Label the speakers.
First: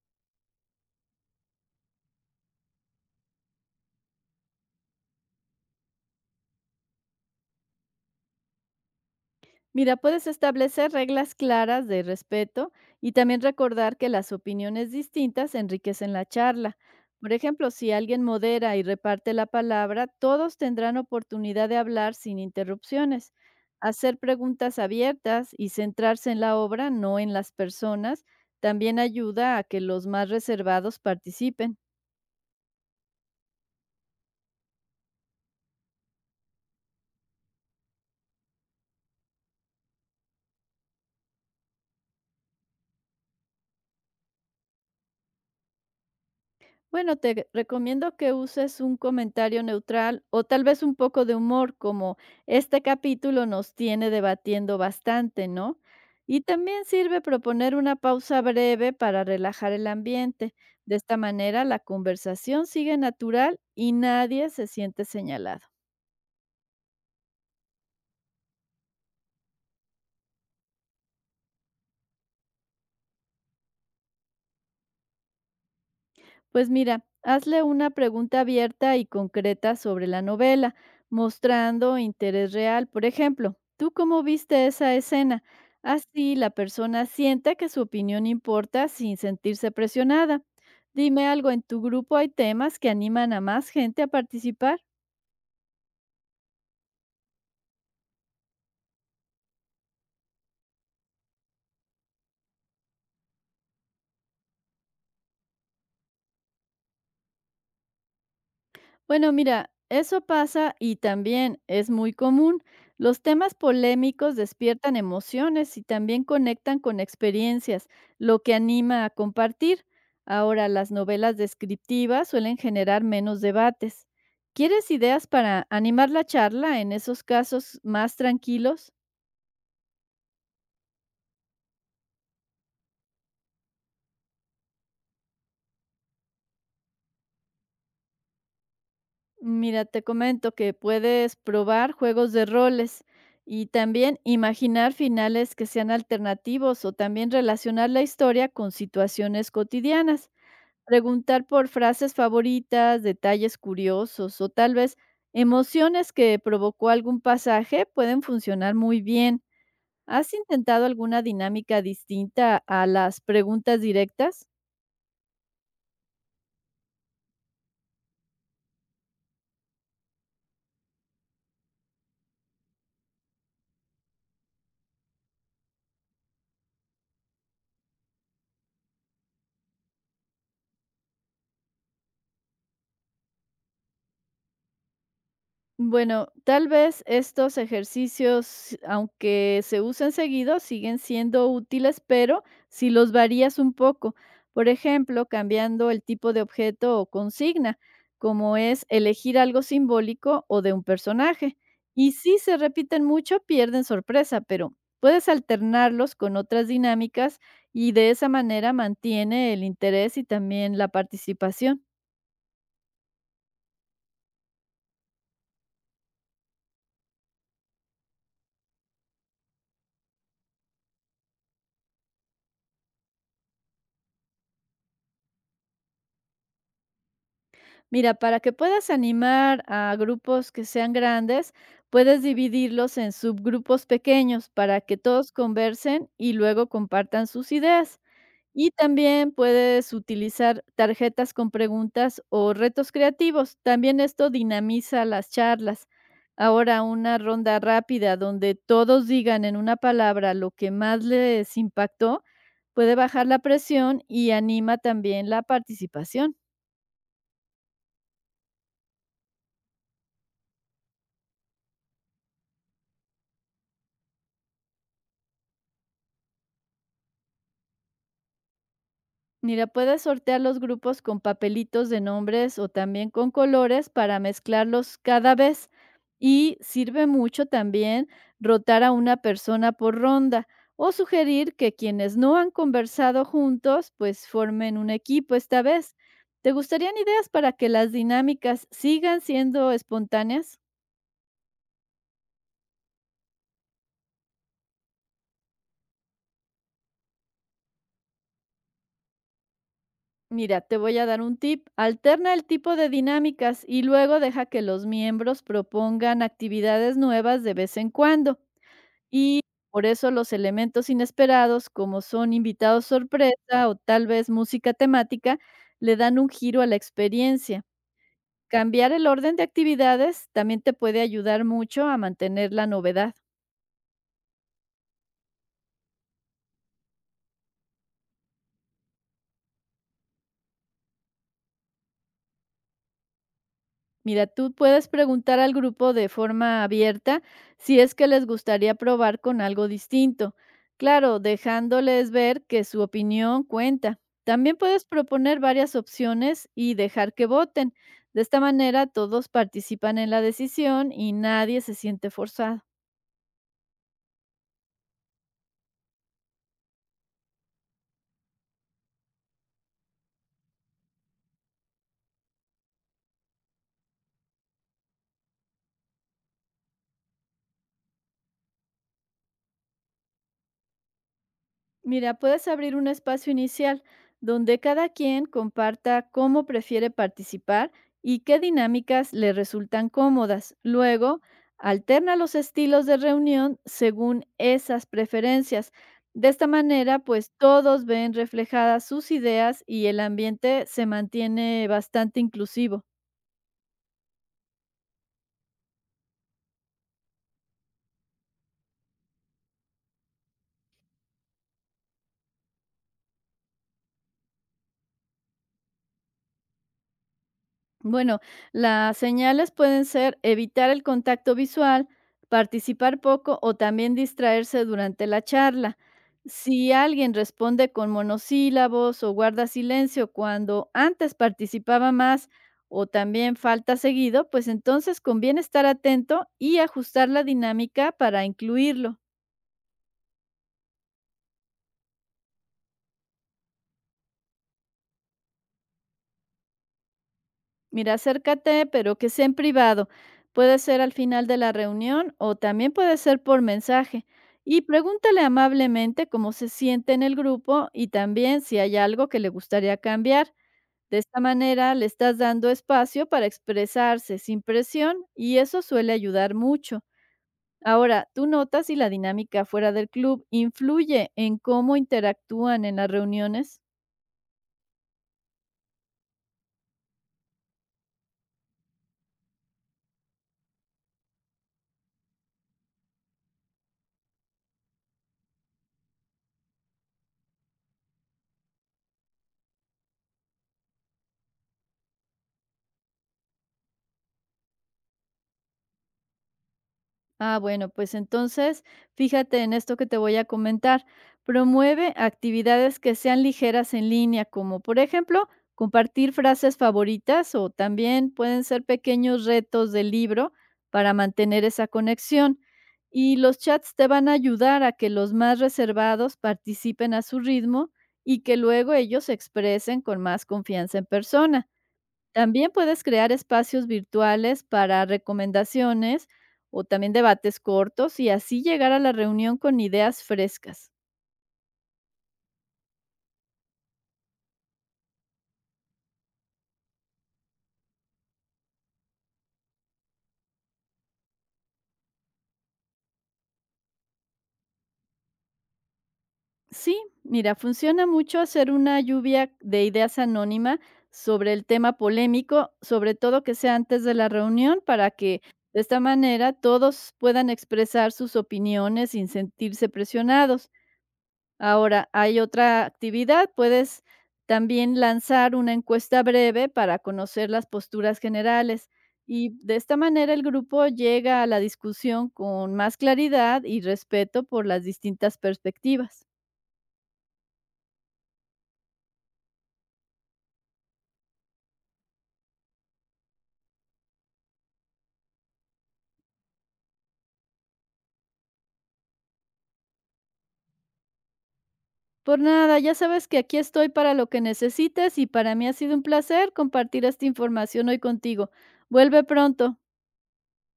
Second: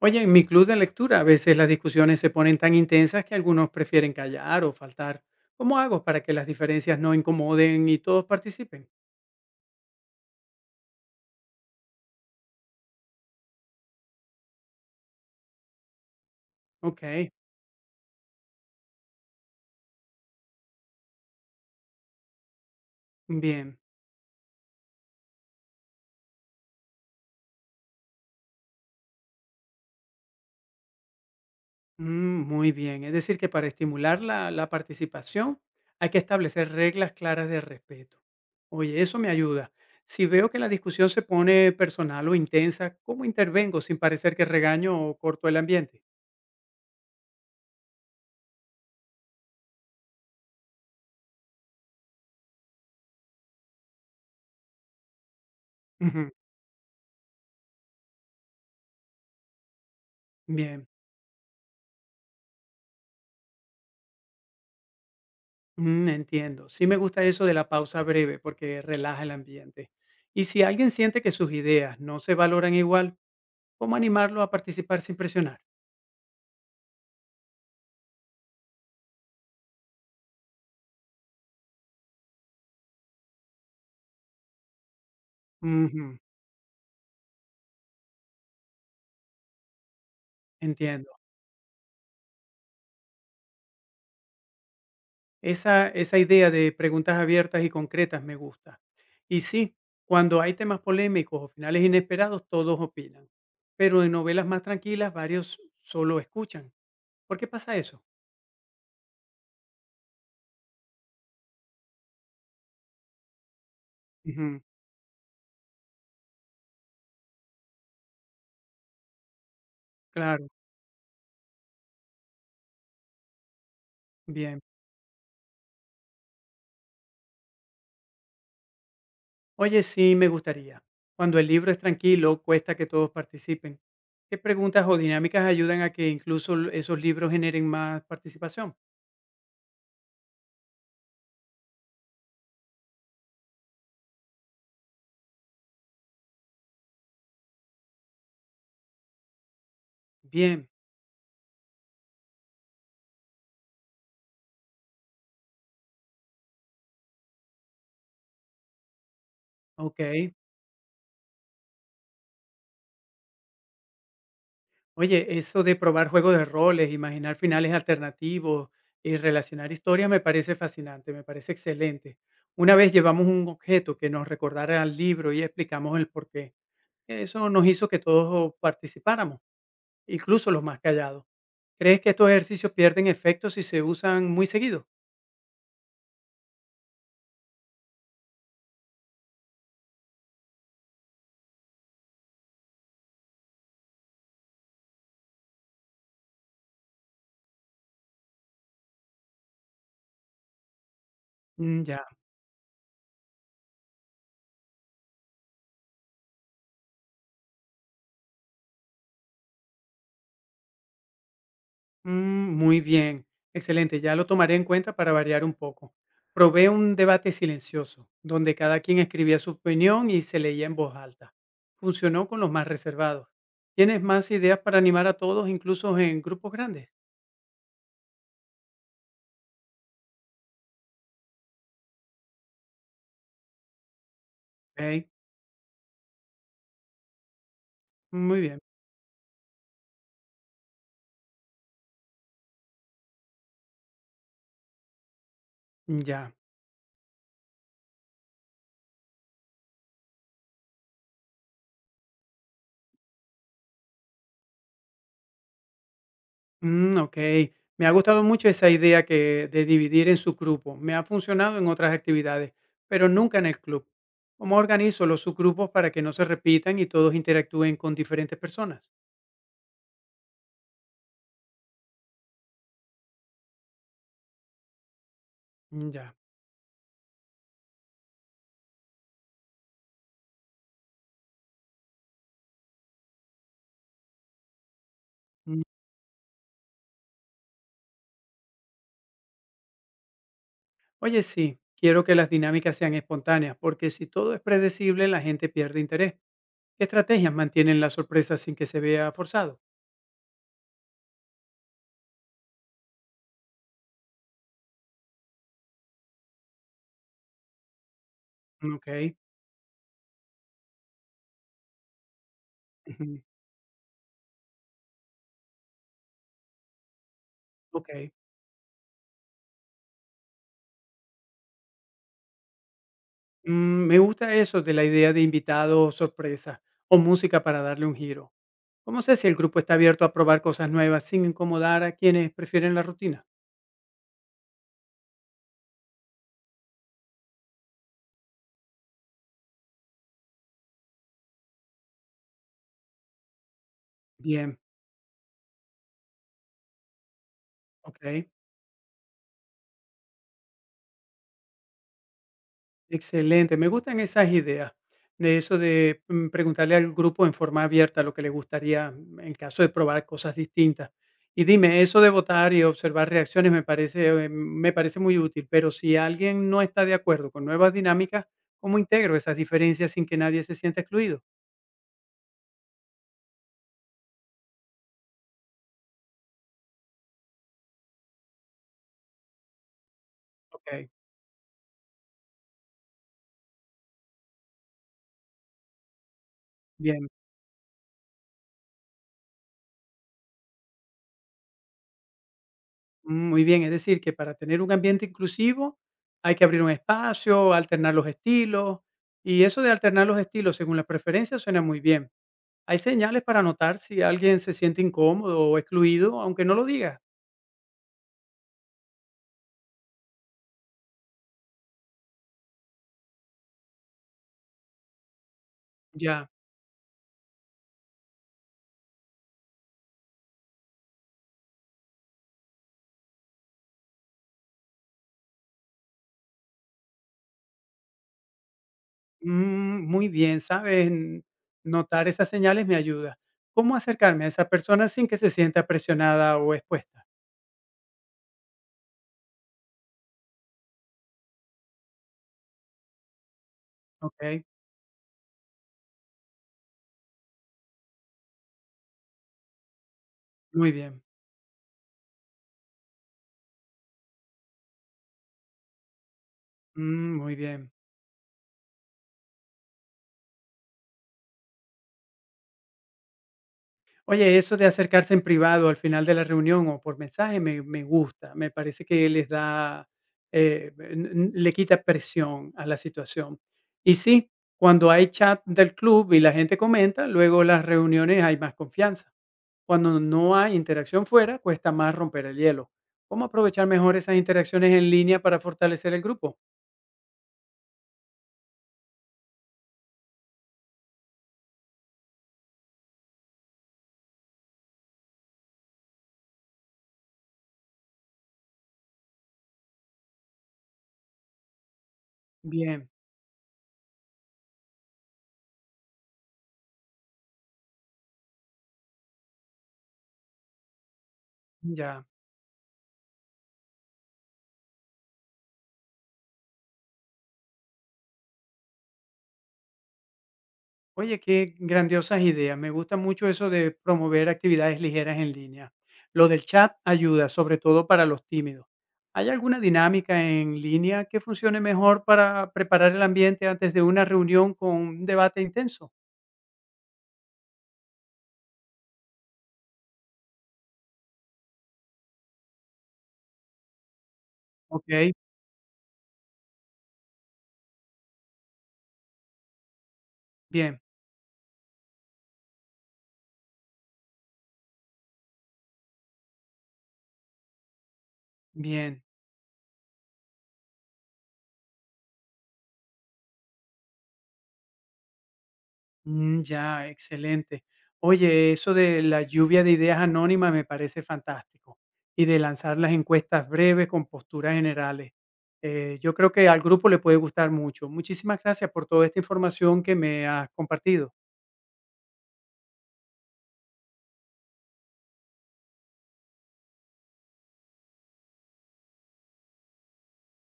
Speaker 1: Oye, en mi club de lectura a veces las discusiones se ponen tan intensas que algunos prefieren callar o faltar. ¿Cómo hago para que las diferencias no incomoden y todos participen?
Speaker 2: Mira, puedes establecer reglas claras de respeto y también recordar que las opiniones distintas enriquecen la charla.
Speaker 1: Ok,
Speaker 2: Por ejemplo, si alguien modera y reparte la palabra, todos tendrán oportunidad de hablar sin interrupciones.
Speaker 1: bien,
Speaker 2: Hacer preguntas abiertas y centrarse en la obra, no en las personas, también ayuda a que los más reservados participen.
Speaker 1: mm, muy bien. Es decir, que para estimular la participación hay que establecer reglas claras de respeto. Oye, eso me ayuda. Si veo que la discusión se pone personal o intensa, ¿cómo intervengo sin parecer que regaño o corto el ambiente?
Speaker 2: Bueno, recomiendo que uses un comentario neutral o tal vez un poco de humor, como este capítulo nos tiene debatiendo bastante, ¿no?
Speaker 1: Ujú.
Speaker 2: Y también sirve proponer una pausa breve para relajar el ambiente.
Speaker 1: Bien.
Speaker 2: De esta manera, la conversación sigue natural y nadie se siente señalado.
Speaker 1: Mm, entiendo. Sí me gusta eso de la pausa breve porque relaja el ambiente. Y si alguien siente que sus ideas no se valoran igual, ¿cómo animarlo a participar sin presionar?
Speaker 2: Pues mira, hazle una pregunta abierta y concreta sobre la novela, mostrando interés real. Por ejemplo, ¿tú cómo viste esa escena?
Speaker 1: Ujú,
Speaker 2: Así la persona sienta que su opinión importa sin sentirse presionada.
Speaker 1: entiendo.
Speaker 2: Dime algo, ¿en tu grupo hay temas que animan a más gente a participar?
Speaker 1: Esa idea de preguntas abiertas y concretas me gusta. Y sí, cuando hay temas polémicos o finales inesperados, todos opinan. Pero en novelas más tranquilas, varios solo escuchan. ¿Por qué pasa eso?
Speaker 2: Bueno, mira, eso pasa y también es muy común. Los temas polémicos
Speaker 1: Ujú,
Speaker 2: despiertan emociones y también conectan con experiencias, lo que anima a compartir.
Speaker 1: claro,
Speaker 2: Ahora, las novelas descriptivas suelen generar menos debates.
Speaker 1: bien.
Speaker 2: ¿Quieres ideas para animar la charla en esos casos más tranquilos?
Speaker 1: Oye, sí, me gustaría. Cuando el libro es tranquilo, cuesta que todos participen. ¿Qué preguntas o dinámicas ayudan a que incluso esos libros generen más participación?
Speaker 2: Mira, te comento que puedes probar juegos de roles y también imaginar finales que sean alternativos o también relacionar la historia con situaciones cotidianas.
Speaker 1: Bien,
Speaker 2: Preguntar por frases favoritas, detalles curiosos o tal vez emociones que provocó algún pasaje pueden funcionar muy bien.
Speaker 1: ok.
Speaker 2: ¿Has intentado alguna dinámica distinta a las preguntas directas?
Speaker 1: Oye, eso de probar juegos de roles, imaginar finales alternativos y relacionar historias me parece fascinante, me parece excelente. Una vez llevamos un objeto que nos recordara al libro y explicamos el porqué. Eso nos hizo que todos participáramos, incluso los más callados. ¿Crees que estos ejercicios pierden efecto si se usan muy seguido?
Speaker 2: Bueno, tal vez estos ejercicios, aunque se usen seguido, siguen siendo útiles, pero si los varías un poco, por ejemplo, cambiando el tipo de objeto o consigna, como es elegir algo simbólico o de un personaje.
Speaker 1: Mm, ya.
Speaker 2: Y si se repiten mucho, pierden sorpresa, pero puedes alternarlos con otras dinámicas y de esa manera mantiene el interés y también la participación.
Speaker 1: Mm, muy bien, excelente, ya lo tomaré en cuenta para variar un poco. Probé un debate silencioso, donde cada quien escribía su opinión y se leía en voz alta. Funcionó con los más reservados. ¿Tienes más ideas para animar a todos, incluso en grupos grandes?
Speaker 2: Mira, para que puedas animar a grupos que sean grandes, puedes dividirlos en subgrupos pequeños para que
Speaker 1: Ok,
Speaker 2: todos conversen y luego compartan sus ideas.
Speaker 1: muy bien,
Speaker 2: Y también puedes utilizar tarjetas con preguntas o retos creativos. También esto dinamiza las charlas.
Speaker 1: ya.
Speaker 2: Ahora una ronda rápida donde todos digan en una palabra lo que más les impactó puede bajar la presión y anima también la participación.
Speaker 1: Mm, okey. Me ha gustado mucho esa idea que de dividir en subgrupos. Me ha funcionado en otras actividades, pero nunca en el club. ¿Cómo organizo los subgrupos para que no se repitan y todos interactúen con diferentes personas?
Speaker 2: Mira, puedes sortear los grupos con papelitos de nombres o también con colores para mezclarlos cada vez.
Speaker 1: Mm, ya.
Speaker 2: Y sirve mucho también rotar a una persona por ronda o sugerir que quienes no han conversado juntos, pues formen un equipo
Speaker 1: Mm.
Speaker 2: esta vez. ¿Te gustarían ideas para que las dinámicas sigan siendo espontáneas?
Speaker 1: Oye, sí, quiero que las dinámicas sean espontáneas, porque si todo es predecible, la gente pierde interés. ¿Qué estrategias mantienen la sorpresa sin que se vea forzado?
Speaker 2: Mira, te voy a dar un tip. Alterna el tipo de dinámicas y luego deja que los miembros propongan actividades nuevas de vez en cuando.
Speaker 1: Mm, okey.
Speaker 2: Y por eso los elementos inesperados, como son invitados
Speaker 1: Ujú.
Speaker 2: sorpresa o tal vez música temática, le dan un giro a la experiencia.
Speaker 1: Okey.
Speaker 2: Cambiar el orden de actividades también te puede ayudar mucho a mantener la novedad.
Speaker 1: Mm, me gusta eso de la idea de invitado sorpresa o música para darle un giro. ¿Cómo sé si el grupo está abierto a probar cosas nuevas sin incomodar a quienes prefieren la rutina?
Speaker 2: Mira, tú puedes preguntar al grupo de forma abierta si es que les gustaría probar con algo distinto. Claro, dejándoles ver que su opinión cuenta. También
Speaker 1: Bien,
Speaker 2: puedes proponer varias opciones y dejar que voten. De
Speaker 1: ok,
Speaker 2: esta manera todos participan en la decisión y nadie se siente forzado.
Speaker 1: excelente. Me gustan esas ideas de eso de preguntarle al grupo en forma abierta lo que le gustaría en caso de probar cosas distintas. Y dime, eso de votar y observar reacciones me parece muy útil, pero si alguien no está de acuerdo con nuevas dinámicas, ¿cómo integro esas diferencias sin que nadie se sienta excluido?
Speaker 2: Mira, puedes abrir un espacio inicial donde cada quien comparta cómo prefiere participar y qué dinámicas le resultan cómodas.
Speaker 1: Ok,
Speaker 2: Luego, alterna los estilos de reunión según esas preferencias. De esta manera,
Speaker 1: bien.
Speaker 2: pues todos ven reflejadas sus ideas y el ambiente se mantiene bastante inclusivo.
Speaker 1: Muy bien, es decir, que para tener un ambiente inclusivo hay que abrir un espacio, alternar los estilos, y eso de alternar los estilos según la preferencia suena muy bien. Hay señales para notar si alguien se siente incómodo o excluido, aunque no lo diga.
Speaker 2: Bueno, las señales pueden ser evitar el contacto visual, participar poco o también distraerse durante la charla.
Speaker 1: Ya.
Speaker 2: Si alguien responde con monosílabos o guarda silencio cuando antes participaba más o también falta seguido, pues entonces conviene estar atento y ajustar la dinámica para incluirlo.
Speaker 1: Mm, muy bien, sabes, notar esas señales me ayuda. ¿Cómo acercarme a esa persona sin que se sienta presionada o expuesta?
Speaker 2: Mira, acércate, pero que sea en privado. Puede ser al final de la reunión o también puede ser por mensaje.
Speaker 1: Ok,
Speaker 2: Y pregúntale amablemente cómo se siente en el grupo y también si hay algo que le gustaría cambiar.
Speaker 1: muy
Speaker 2: De
Speaker 1: bien.
Speaker 2: esta manera le estás dando espacio para expresarse sin presión y eso suele ayudar mucho.
Speaker 1: Mm, muy bien.
Speaker 2: Ahora, ¿tú notas si la dinámica fuera del club influye en cómo interactúan en las reuniones?
Speaker 1: Oye, eso de acercarse en privado al final de la reunión o por mensaje me gusta, me parece que les da, le quita presión a la situación. Y sí, cuando hay chat del club y la gente comenta, luego las reuniones hay más confianza. Cuando no hay interacción fuera, cuesta más romper el hielo. ¿Cómo aprovechar mejor esas interacciones en línea para fortalecer el grupo?
Speaker 2: Ah, bueno, pues entonces fíjate en esto que te voy a comentar. Promueve actividades que sean ligeras en línea, como por ejemplo compartir frases favoritas o también pueden ser pequeños retos del libro para mantener esa conexión.
Speaker 1: Bien,
Speaker 2: Y los chats te van a ayudar a que los más reservados participen a su ritmo y que luego ellos se expresen con más confianza en persona.
Speaker 1: ya.
Speaker 2: También puedes crear espacios virtuales para recomendaciones o también debates cortos y así llegar a la reunión con ideas frescas.
Speaker 1: Oye, qué grandiosas ideas. Me gusta mucho eso de promover actividades ligeras en línea. Lo del chat ayuda, sobre todo para los tímidos. ¿Hay alguna dinámica en línea que funcione mejor para preparar el ambiente antes de una reunión con un debate intenso?
Speaker 2: Sí, mira, funciona mucho hacer una lluvia de ideas anónima sobre el tema polémico, sobre todo que sea antes de la reunión para
Speaker 1: Ok,
Speaker 2: que de esta manera todos puedan expresar sus opiniones sin sentirse presionados.
Speaker 1: bien,
Speaker 2: Ahora, hay otra actividad, puedes también lanzar una encuesta breve para conocer las posturas generales
Speaker 1: bien.
Speaker 2: y de esta manera el grupo llega a la discusión con más claridad y respeto por las distintas perspectivas.
Speaker 1: Mm, ya, excelente. Oye, eso de la lluvia de ideas anónimas me parece fantástico y de lanzar las encuestas breves con posturas generales. Yo creo que al grupo le puede gustar mucho. Muchísimas gracias por toda esta información que me has compartido.
Speaker 2: Por nada, ya sabes que aquí estoy para lo que necesites y para mí ha sido un placer compartir esta información hoy contigo. Vuelve pronto.